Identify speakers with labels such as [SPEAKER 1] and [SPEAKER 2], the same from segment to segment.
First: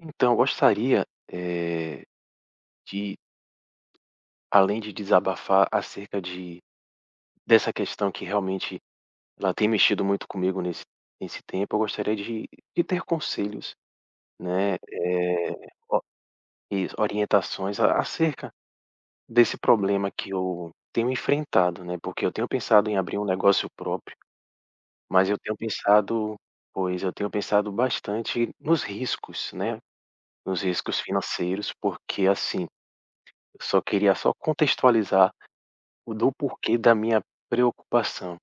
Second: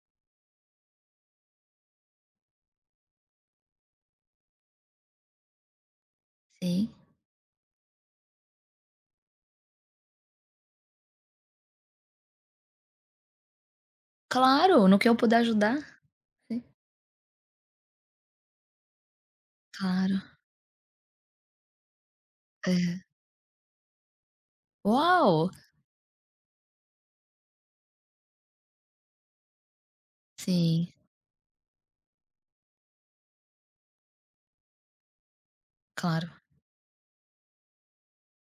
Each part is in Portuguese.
[SPEAKER 1] Então, eu gostaria, de além de desabafar acerca de
[SPEAKER 2] Sim.
[SPEAKER 1] dessa questão que realmente ela tem mexido muito comigo nesse tempo, eu gostaria de ter conselhos, né,
[SPEAKER 2] Claro, no que eu puder ajudar.
[SPEAKER 1] o
[SPEAKER 2] Sim,
[SPEAKER 1] isso, orientações a acerca desse problema
[SPEAKER 2] claro.
[SPEAKER 1] que eu tenho enfrentado, né, porque eu tenho pensado em
[SPEAKER 2] É.
[SPEAKER 1] abrir um negócio próprio, mas
[SPEAKER 2] Uau!
[SPEAKER 1] eu tenho pensado bastante nos riscos, né, nos
[SPEAKER 2] Sim,
[SPEAKER 1] riscos financeiros, porque, assim, eu só queria só contextualizar
[SPEAKER 2] claro.
[SPEAKER 1] do porquê da minha preocupação.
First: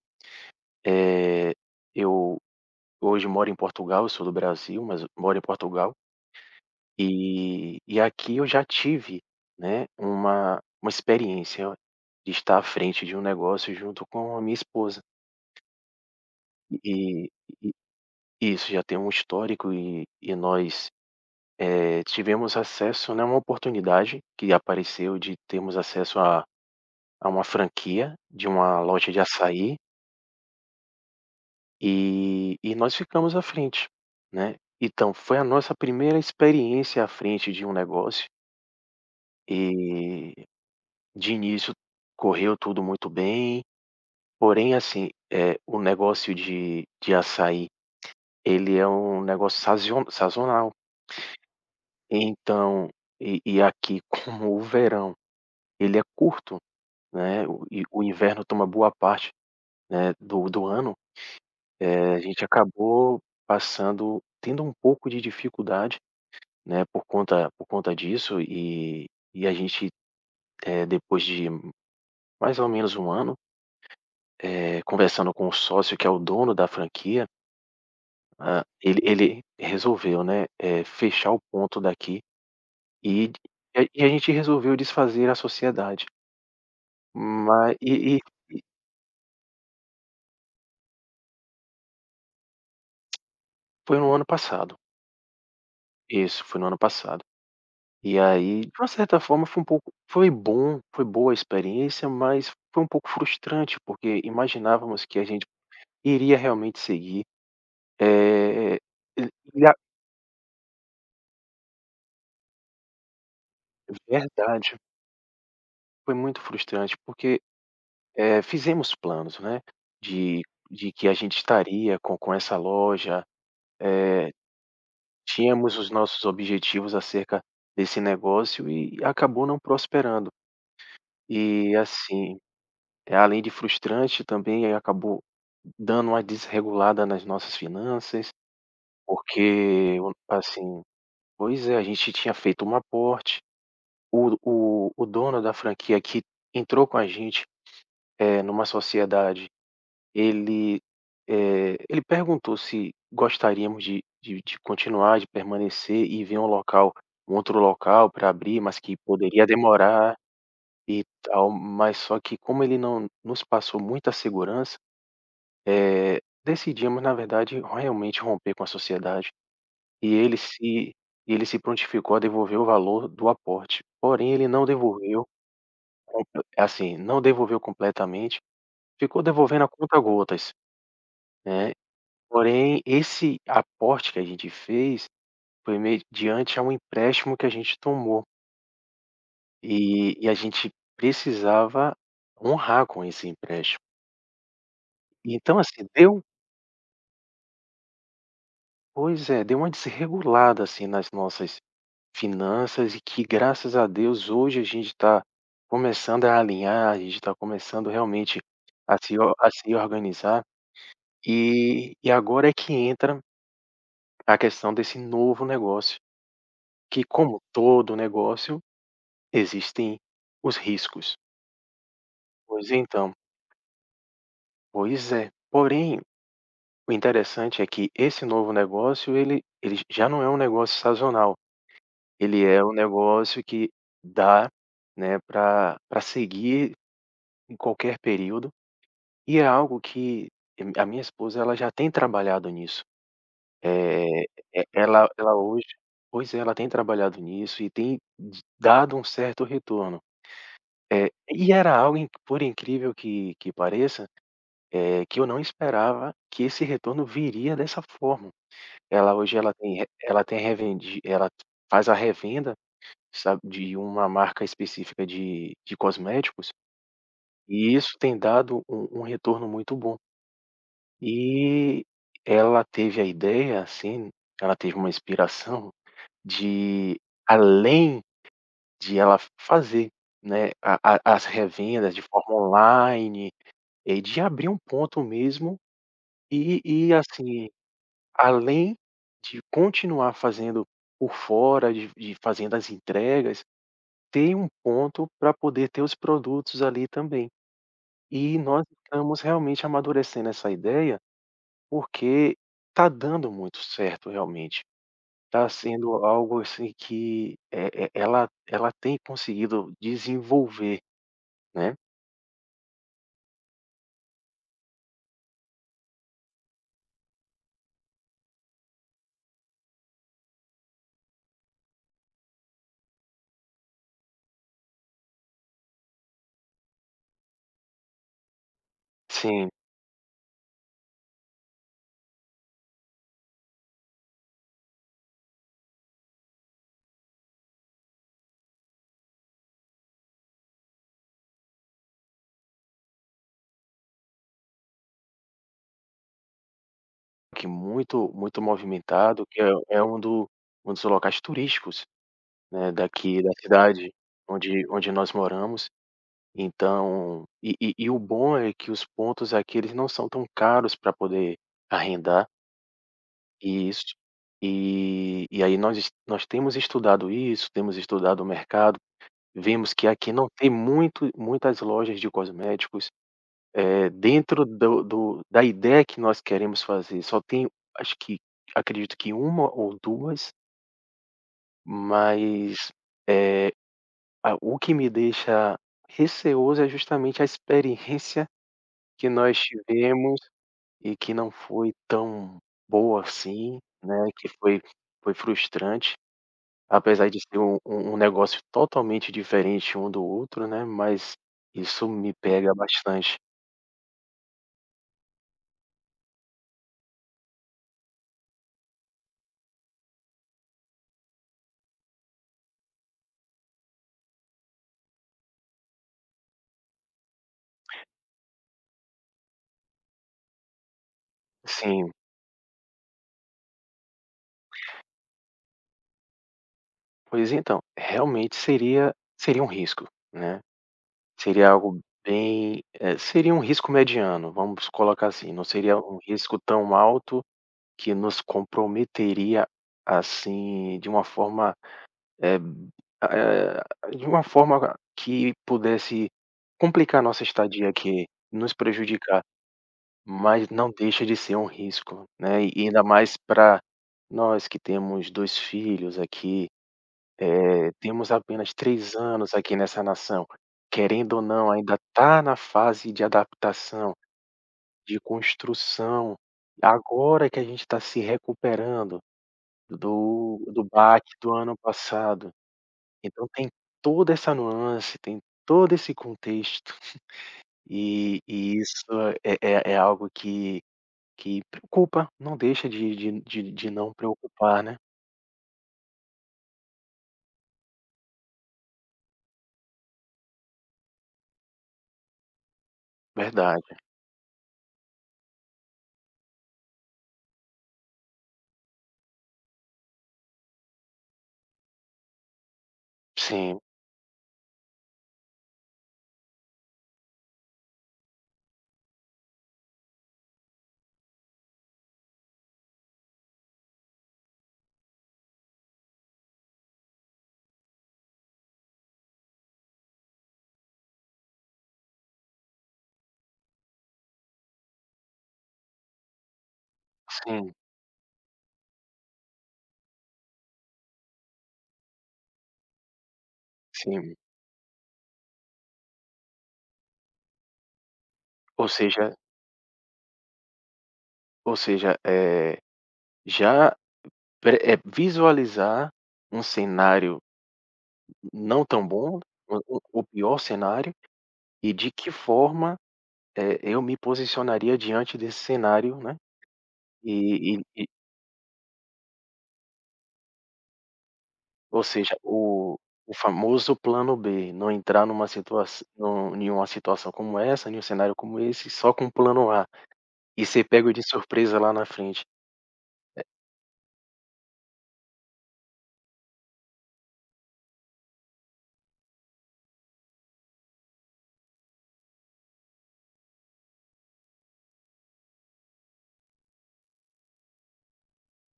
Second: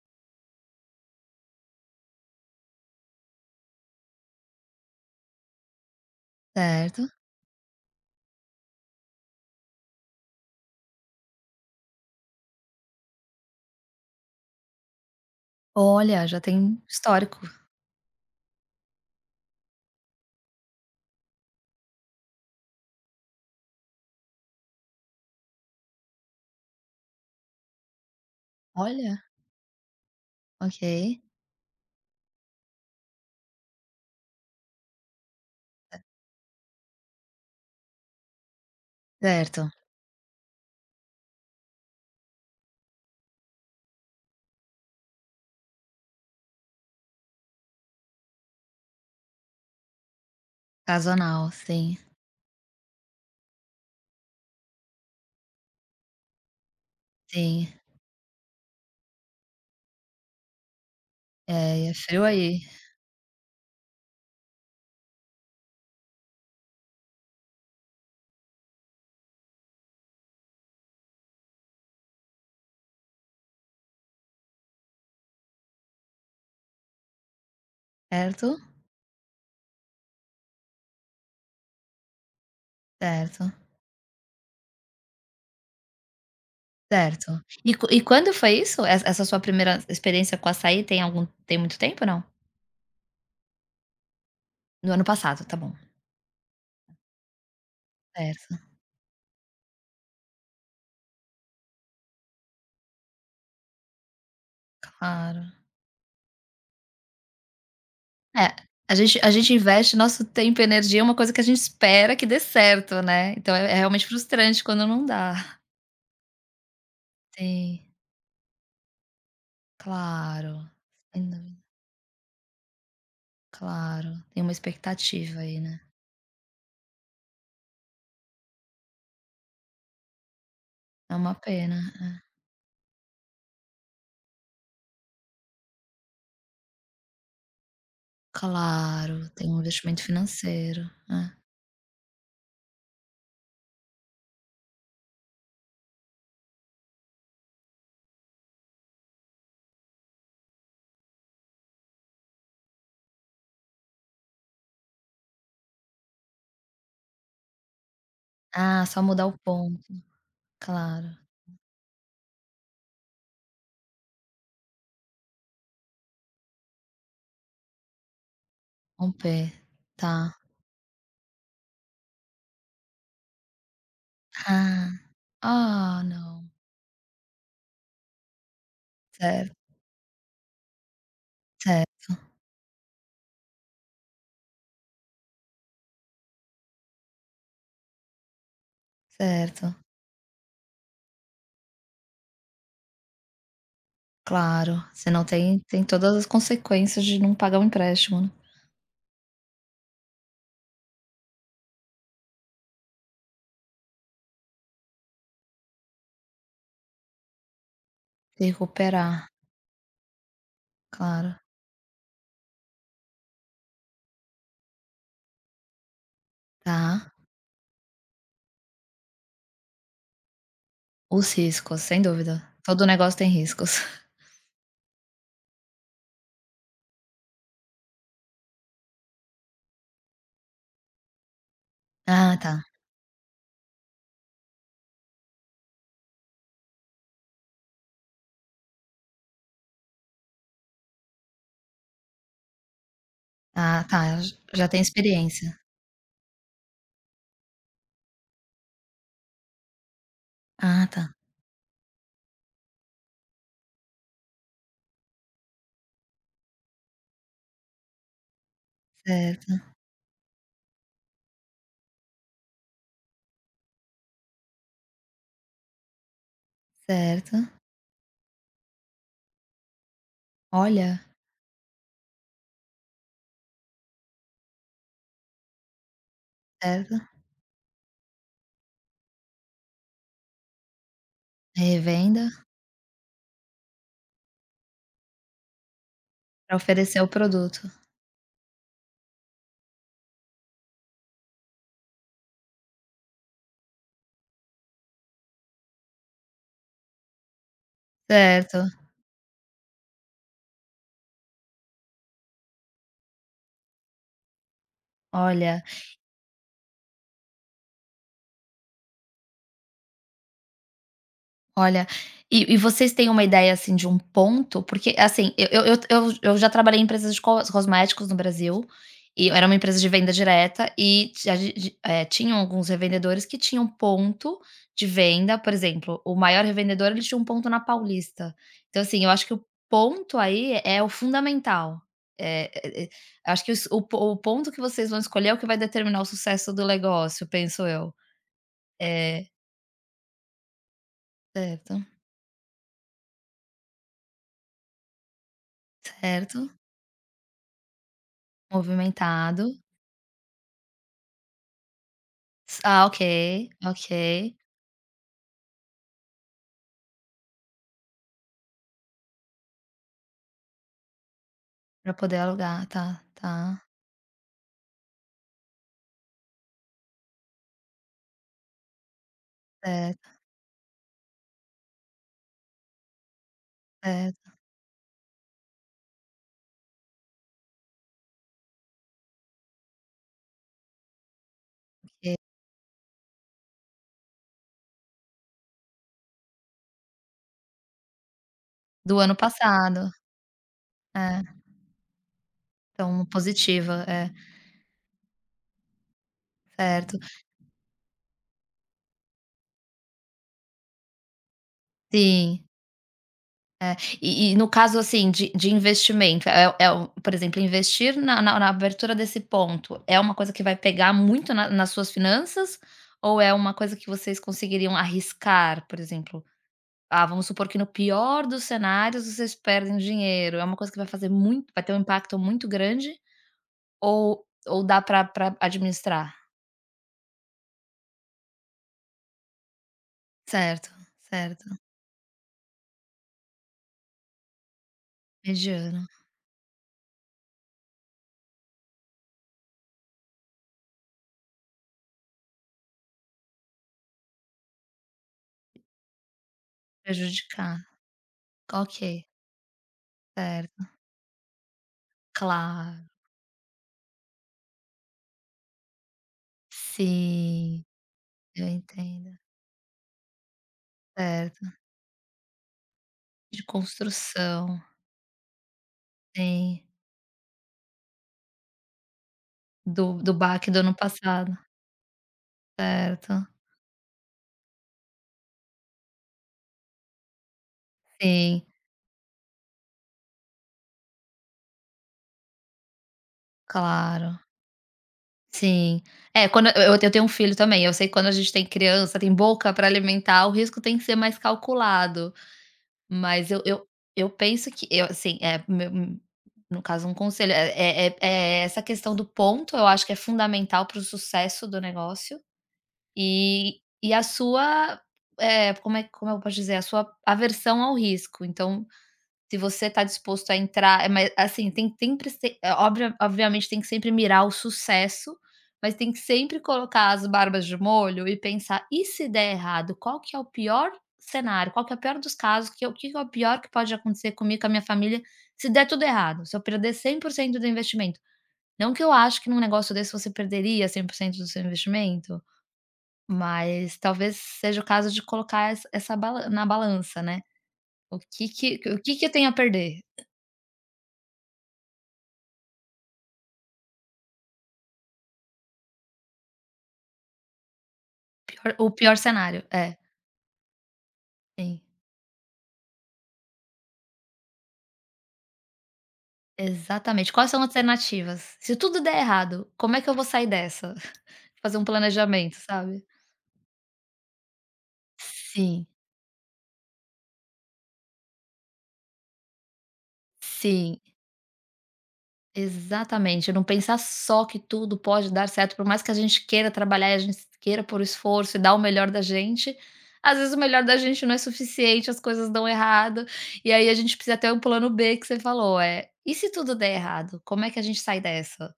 [SPEAKER 1] Eh, eu hoje moro em Portugal, eu sou do Brasil, mas eu moro em Portugal,
[SPEAKER 2] Certo.
[SPEAKER 1] e aqui eu já tive, né, uma experiência de estar à frente de um negócio junto com a minha esposa.
[SPEAKER 2] Olha, já tem
[SPEAKER 1] E
[SPEAKER 2] histórico.
[SPEAKER 1] e isso, já tem um histórico e nós, tivemos acesso, né, uma oportunidade que apareceu de termos acesso a uma franquia de uma loja de
[SPEAKER 2] Olha,
[SPEAKER 1] açaí.
[SPEAKER 2] ok.
[SPEAKER 1] E nós ficamos à frente, né. Então foi a nossa primeira experiência à frente de um negócio
[SPEAKER 2] Certo.
[SPEAKER 1] e, de início, correu tudo muito bem, porém, assim, é o negócio de açaí, ele é um negócio sazio sazonal,
[SPEAKER 2] Sazonal, sim,
[SPEAKER 1] então e aqui como o verão ele é curto, né, o
[SPEAKER 2] sim.
[SPEAKER 1] e o inverno toma boa parte, né, do ano,
[SPEAKER 2] É, e é
[SPEAKER 1] a
[SPEAKER 2] frio
[SPEAKER 1] gente
[SPEAKER 2] aí.
[SPEAKER 1] acabou passando tendo um pouco de dificuldade, né, por conta disso e a gente, depois de mais ou menos um ano, conversando com o sócio que é o dono da franquia,
[SPEAKER 2] Certo,
[SPEAKER 1] hã, ele ele resolveu, né, fechar o ponto daqui e
[SPEAKER 2] certo,
[SPEAKER 1] e a gente resolveu desfazer a sociedade.
[SPEAKER 2] certo. E
[SPEAKER 1] Mas
[SPEAKER 2] qu
[SPEAKER 1] e
[SPEAKER 2] e
[SPEAKER 1] e
[SPEAKER 2] quando foi
[SPEAKER 1] e
[SPEAKER 2] isso? Essa sua primeira experiência com açaí tem algum tem muito tempo, não?
[SPEAKER 1] foi no ano passado.
[SPEAKER 2] No ano passado, tá bom.
[SPEAKER 1] Isso, foi no ano passado. E
[SPEAKER 2] Certo,
[SPEAKER 1] aí, de uma certa forma, foi um pouco foi bom, foi boa a experiência, mas foi um pouco frustrante, porque imaginávamos que a gente
[SPEAKER 2] claro.
[SPEAKER 1] iria realmente seguir.
[SPEAKER 2] É,
[SPEAKER 1] é e
[SPEAKER 2] a gente
[SPEAKER 1] e a
[SPEAKER 2] investe nosso tempo e energia em uma coisa que a gente espera que dê certo, né, então é realmente frustrante
[SPEAKER 1] verdade,
[SPEAKER 2] quando não dá.
[SPEAKER 1] foi muito frustrante, porque,
[SPEAKER 2] Sim,
[SPEAKER 1] fizemos planos, né, de
[SPEAKER 2] claro,
[SPEAKER 1] de que a
[SPEAKER 2] sem
[SPEAKER 1] gente
[SPEAKER 2] dúvida,
[SPEAKER 1] estaria com essa loja,
[SPEAKER 2] claro,
[SPEAKER 1] eh,
[SPEAKER 2] tem uma expectativa aí,
[SPEAKER 1] tínhamos
[SPEAKER 2] né,
[SPEAKER 1] os nossos objetivos acerca desse negócio e acabou não prosperando.
[SPEAKER 2] é uma
[SPEAKER 1] E,
[SPEAKER 2] pena. É.
[SPEAKER 1] assim, além de frustrante, também acabou dando uma desregulada nas nossas finanças,
[SPEAKER 2] Claro, tem um
[SPEAKER 1] porque,
[SPEAKER 2] investimento financeiro, é.
[SPEAKER 1] pois é, a gente tinha feito um aporte. O dono da franquia que entrou com a gente, numa sociedade, ele, ele perguntou se gostaríamos de continuar, de permanecer e ver um local um outro local para abrir, mas
[SPEAKER 2] Ah,
[SPEAKER 1] que
[SPEAKER 2] só mudar o
[SPEAKER 1] poderia
[SPEAKER 2] ponto,
[SPEAKER 1] demorar e
[SPEAKER 2] claro,
[SPEAKER 1] tal, mas só que como ele não nos passou muita segurança, decidimos, na verdade, realmente romper com a
[SPEAKER 2] um
[SPEAKER 1] sociedade
[SPEAKER 2] P,
[SPEAKER 1] e
[SPEAKER 2] tá.
[SPEAKER 1] ele se prontificou a devolver o valor do aporte, porém ele não
[SPEAKER 2] Ah,
[SPEAKER 1] devolveu.
[SPEAKER 2] ah
[SPEAKER 1] Comple
[SPEAKER 2] não,
[SPEAKER 1] Assim, não devolveu completamente, ficou
[SPEAKER 2] certo,
[SPEAKER 1] devolvendo a conta-gotas, né.
[SPEAKER 2] certo,
[SPEAKER 1] Porém, esse aporte que a gente fez foi mediante a um empréstimo que a gente tomou,
[SPEAKER 2] certo,
[SPEAKER 1] e a gente precisava honrar com esse empréstimo.
[SPEAKER 2] claro, senão tem
[SPEAKER 1] Então,
[SPEAKER 2] tem
[SPEAKER 1] assim,
[SPEAKER 2] todas
[SPEAKER 1] deu
[SPEAKER 2] as consequências de não pagar o empréstimo, né,
[SPEAKER 1] pois é, deu uma desregulada, assim, nas nossas finanças e que graças a Deus hoje a gente está começando a alinhar, a gente está começando realmente
[SPEAKER 2] se recuperar.
[SPEAKER 1] a se organizar,
[SPEAKER 2] Claro,
[SPEAKER 1] e agora é que entra a questão desse novo negócio, que
[SPEAKER 2] tá.
[SPEAKER 1] como todo negócio, existem os riscos.
[SPEAKER 2] Os riscos, sem dúvida.
[SPEAKER 1] Pois
[SPEAKER 2] Todo
[SPEAKER 1] então,
[SPEAKER 2] negócio tem riscos.
[SPEAKER 1] pois é. Porém, o interessante é que esse novo negócio, ele já não é um negócio sazonal,
[SPEAKER 2] Ah,
[SPEAKER 1] ele
[SPEAKER 2] tá.
[SPEAKER 1] é um negócio que dá, né, para pra seguir em qualquer período, e é algo que a minha esposa ela já tem trabalhado nisso.
[SPEAKER 2] Ah, tá,
[SPEAKER 1] é
[SPEAKER 2] j
[SPEAKER 1] e
[SPEAKER 2] já tem
[SPEAKER 1] ela
[SPEAKER 2] experiência.
[SPEAKER 1] hoje pois é, ela tem trabalhado nisso e tem dado um certo retorno.
[SPEAKER 2] Ah, tá.
[SPEAKER 1] É, e era algo in por incrível que pareça, que eu não esperava que esse retorno viria dessa forma. Ela hoje ela
[SPEAKER 2] Certo,
[SPEAKER 1] tem re ela tem revendi ela faz a revenda, sabe, de uma marca específica de cosméticos,
[SPEAKER 2] certo.
[SPEAKER 1] e isso tem dado um um retorno muito bom.
[SPEAKER 2] Olha,
[SPEAKER 1] E ela teve a ideia, assim, ela teve uma inspiração
[SPEAKER 2] certo.
[SPEAKER 1] de além de ela fazer, né, a as revendas de
[SPEAKER 2] Revenda
[SPEAKER 1] forma online. É, de abrir um ponto mesmo
[SPEAKER 2] pra
[SPEAKER 1] e
[SPEAKER 2] oferecer o
[SPEAKER 1] assim,
[SPEAKER 2] produto.
[SPEAKER 1] além de continuar fazendo por fora, de fazendo as entregas, tem um ponto para poder ter os produtos ali também. E nós
[SPEAKER 2] Certo.
[SPEAKER 1] estamos realmente amadurecendo essa ideia, porque está dando muito certo realmente. Está
[SPEAKER 2] Olha
[SPEAKER 1] sendo algo assim que, ela ela tem conseguido desenvolver, né.
[SPEAKER 2] Olha, e vocês têm uma ideia, assim, de um ponto? Porque, assim, eu já trabalhei em empresas de cosméticos no Brasil, e era uma empresa de venda direta e ti a ge ge eh, tinham alguns revendedores que tinham ponto de venda, por exemplo, o maior revendedor, ele tinha um ponto na Paulista. Então, assim, eu acho que o
[SPEAKER 1] Sim.
[SPEAKER 2] ponto aí é o fundamental. Eh eh eh, acho que os o po o ponto que vocês vão escolher é o que vai determinar o sucesso do negócio, penso eu. É, certo, certo.
[SPEAKER 1] Que muito muito movimentado, que
[SPEAKER 2] Movimentado.
[SPEAKER 1] é um do um dos locais turísticos,
[SPEAKER 2] S
[SPEAKER 1] né,
[SPEAKER 2] ah, ok,
[SPEAKER 1] daqui da cidade
[SPEAKER 2] ok.
[SPEAKER 1] onde nós moramos. Então e o bom é que os pontos aqui eles não são tão caros para poder
[SPEAKER 2] Pra poder
[SPEAKER 1] arrendar
[SPEAKER 2] alugar, tá, tá.
[SPEAKER 1] isso. E aí nós temos estudado isso, temos estudado o mercado, vemos que
[SPEAKER 2] Certo,
[SPEAKER 1] aqui não tem muito muitas lojas de cosméticos.
[SPEAKER 2] certo,
[SPEAKER 1] Dentro do do da ideia que nós queremos fazer, só tem acho que acredito que uma ou duas,
[SPEAKER 2] ok.
[SPEAKER 1] mas, eh, a o que me deixa receoso é justamente a experiência
[SPEAKER 2] Do
[SPEAKER 1] que
[SPEAKER 2] ano
[SPEAKER 1] nós
[SPEAKER 2] passado.
[SPEAKER 1] tivemos e que não
[SPEAKER 2] É,
[SPEAKER 1] foi tão boa
[SPEAKER 2] então
[SPEAKER 1] assim,
[SPEAKER 2] positiva,
[SPEAKER 1] né,
[SPEAKER 2] é,
[SPEAKER 1] que foi frustrante,
[SPEAKER 2] certo.
[SPEAKER 1] apesar de ser um negócio totalmente diferente um do outro, né, mas isso me
[SPEAKER 2] Sim,
[SPEAKER 1] pega bastante.
[SPEAKER 2] é. E no caso, assim, de investimento, é é o por exemplo, investir na abertura desse ponto, é uma coisa que vai pegar muito na nas suas finanças, ou é uma coisa que vocês conseguiriam arriscar, por exemplo? Ah, vamos supor que no pior dos cenários vocês perdem dinheiro, é uma coisa que vai fazer muito vai ter um
[SPEAKER 1] Sim.
[SPEAKER 2] impacto muito grande ou dá para pra administrar?
[SPEAKER 1] Pois então, realmente seria um risco, né,
[SPEAKER 2] Certo, certo.
[SPEAKER 1] seria algo bem, seria um risco mediano, vamos colocar assim, não seria
[SPEAKER 2] Mediano,
[SPEAKER 1] um risco tão alto que nos comprometeria, assim, de uma forma, eh eh, de uma forma que pudesse complicar nossa
[SPEAKER 2] prejudicar.
[SPEAKER 1] estadia aqui, nos
[SPEAKER 2] Ok,
[SPEAKER 1] prejudicar, mas
[SPEAKER 2] certo.
[SPEAKER 1] não deixa de ser um risco, né, e ainda
[SPEAKER 2] Claro.
[SPEAKER 1] mais para nós que temos 2 filhos aqui.
[SPEAKER 2] Sim,
[SPEAKER 1] Temos
[SPEAKER 2] eu
[SPEAKER 1] apenas 3
[SPEAKER 2] entendo.
[SPEAKER 1] anos aqui nessa nação. Querendo ou
[SPEAKER 2] Certo.
[SPEAKER 1] não, ainda tá na fase de
[SPEAKER 2] De
[SPEAKER 1] adaptação,
[SPEAKER 2] construção,
[SPEAKER 1] de construção.
[SPEAKER 2] sim.
[SPEAKER 1] Agora que a gente está se recuperando
[SPEAKER 2] Do baque do
[SPEAKER 1] do
[SPEAKER 2] ano
[SPEAKER 1] baque do
[SPEAKER 2] passado.
[SPEAKER 1] ano passado. Então
[SPEAKER 2] Certo.
[SPEAKER 1] tem toda essa nuance, tem todo esse contexto,
[SPEAKER 2] Sim,
[SPEAKER 1] e isso é é algo que preocupa, não deixa de não
[SPEAKER 2] claro.
[SPEAKER 1] preocupar, né.
[SPEAKER 2] Sim. É, quando eu tenho um filho também, eu sei que quando a gente tem criança, tem boca para alimentar, o risco tem que ser mais calculado. Mas eu eu
[SPEAKER 1] Verdade.
[SPEAKER 2] eu penso que eu assim, é meu no caso, um conselho, essa questão do ponto, eu acho que é fundamental para o sucesso do negócio. E
[SPEAKER 1] Sim,
[SPEAKER 2] e a sua, é como eu posso dizer? A sua aversão ao risco. Então se você está disposto a entrar mas assim, tem que sempre se eh, obviamente tem que sempre mirar o sucesso, mas tem que sempre colocar as barbas de molho e pensar: "E se der errado, qual que é o pior cenário? Qual que é o pior dos casos? Que o que é o pior que pode acontecer comigo, com a minha família, se der tudo errado, se eu perder 100% do
[SPEAKER 1] sim,
[SPEAKER 2] investimento?" Não que eu acho que num negócio desse você perderia 100% do seu investimento, mas talvez
[SPEAKER 1] sim.
[SPEAKER 2] seja o caso de colocar essa bala na balança, né. O que que
[SPEAKER 1] Ou
[SPEAKER 2] o que
[SPEAKER 1] seja
[SPEAKER 2] que eu tenho a perder?
[SPEAKER 1] ou seja, Já visualizar um cenário
[SPEAKER 2] Pior o
[SPEAKER 1] não tão
[SPEAKER 2] pior
[SPEAKER 1] bom,
[SPEAKER 2] cenário. É,
[SPEAKER 1] o pior cenário,
[SPEAKER 2] sim.
[SPEAKER 1] e de que forma, eu me posicionaria diante desse cenário, né,
[SPEAKER 2] Exatamente. Quais são as
[SPEAKER 1] e e e
[SPEAKER 2] alternativas? Se tudo der errado, como é que eu vou sair dessa? Fazer um
[SPEAKER 1] ou seja,
[SPEAKER 2] planejamento, sabe?
[SPEAKER 1] o famoso plano B, não entrar numa
[SPEAKER 2] Sim,
[SPEAKER 1] situação num em uma situação como essa, em um cenário como esse, só com o plano A, e ser
[SPEAKER 2] sim,
[SPEAKER 1] pego de surpresa lá na frente.
[SPEAKER 2] exatamente. Não pensar só que tudo pode dar certo, por mais que a gente queira trabalhar e a gente queira por esforço e dar o melhor da gente, às vezes o melhor da gente não é suficiente, as coisas dão errado, e aí a gente precisa ter um plano B que você falou, é e se tudo der errado, como é que a gente sai dessa?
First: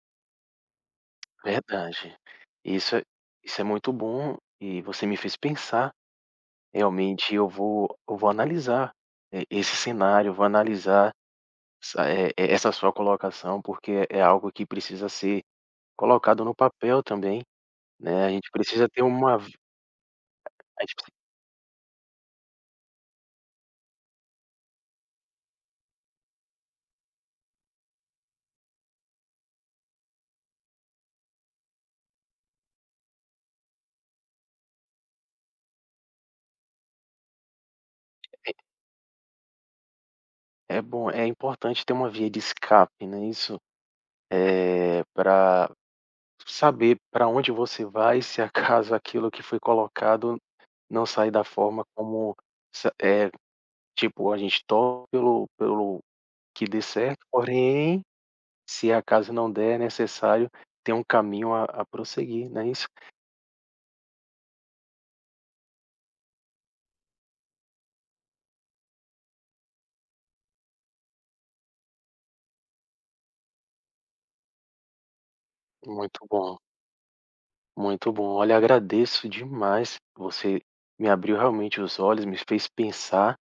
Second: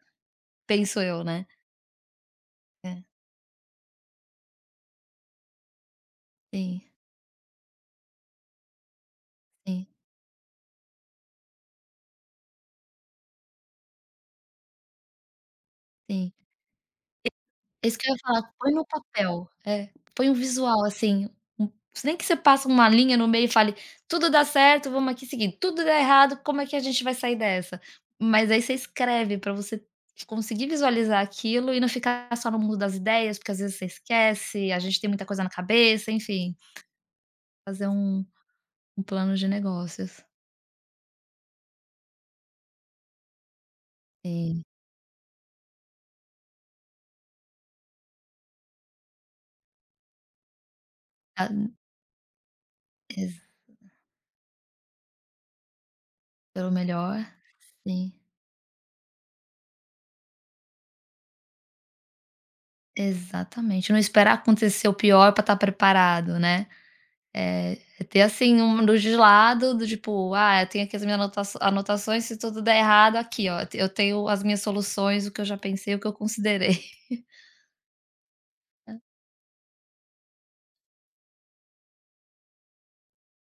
[SPEAKER 2] Penso eu, né.
[SPEAKER 1] Verdade. Isso
[SPEAKER 2] É,
[SPEAKER 1] é isso é muito bom e você me fez pensar.
[SPEAKER 2] sim,
[SPEAKER 1] Realmente eu vou analisar, esse
[SPEAKER 2] sim,
[SPEAKER 1] cenário, vou analisar essa sua colocação, porque é algo que precisa ser
[SPEAKER 2] sim.
[SPEAKER 1] colocado no papel também,
[SPEAKER 2] É isso que eu ia
[SPEAKER 1] né, a
[SPEAKER 2] falar,
[SPEAKER 1] gente
[SPEAKER 2] põe no
[SPEAKER 1] precisa ter uma
[SPEAKER 2] papel.
[SPEAKER 1] vi
[SPEAKER 2] É, põe um
[SPEAKER 1] a
[SPEAKER 2] visual,
[SPEAKER 1] gente preci
[SPEAKER 2] assim, um nem que você passa uma linha no meio e fale: "Tudo dá certo, vamos aqui seguir. Tudo dá errado, como é que a gente vai sair dessa?". Mas aí você escreve pra você conseguir visualizar aquilo e não ficar só no mundo das ideias, porque às vezes você esquece, a gente tem muita coisa na cabeça, enfim, fazer um plano de negócios.
[SPEAKER 1] é bom, é importante ter uma via de escape, né, isso,
[SPEAKER 2] Sim,
[SPEAKER 1] é para saber para onde você vai, se acaso aquilo que foi colocado não sair da
[SPEAKER 2] a
[SPEAKER 1] forma como sa eh,
[SPEAKER 2] exa
[SPEAKER 1] tipo, a gente torce pelo que
[SPEAKER 2] pelo
[SPEAKER 1] dê
[SPEAKER 2] melhor,
[SPEAKER 1] certo, porém
[SPEAKER 2] sim.
[SPEAKER 1] se acaso não der, é necessário ter um caminho a prosseguir, não é isso?
[SPEAKER 2] Exatamente, não esperar acontecer o pior pra estar preparado, né. É, é ter assim um legislado do tipo: "Ah, eu tenho aqui as minhas anotaço anotações, se tudo der errado aqui ó, eu tenho as minhas soluções, o que eu já pensei, o que eu
[SPEAKER 1] Muito bom,
[SPEAKER 2] considerei".
[SPEAKER 1] muito bom. Olha, agradeço demais, você me abriu realmente os olhos, me fez pensar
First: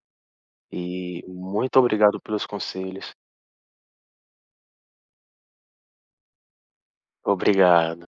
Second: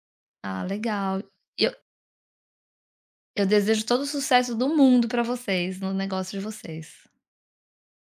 [SPEAKER 2] Ah,
[SPEAKER 1] e
[SPEAKER 2] legal. eu
[SPEAKER 1] muito obrigado pelos conselhos.
[SPEAKER 2] eu desejo todo o sucesso do mundo para vocês, no negócio de vocês.
[SPEAKER 1] Obrigado.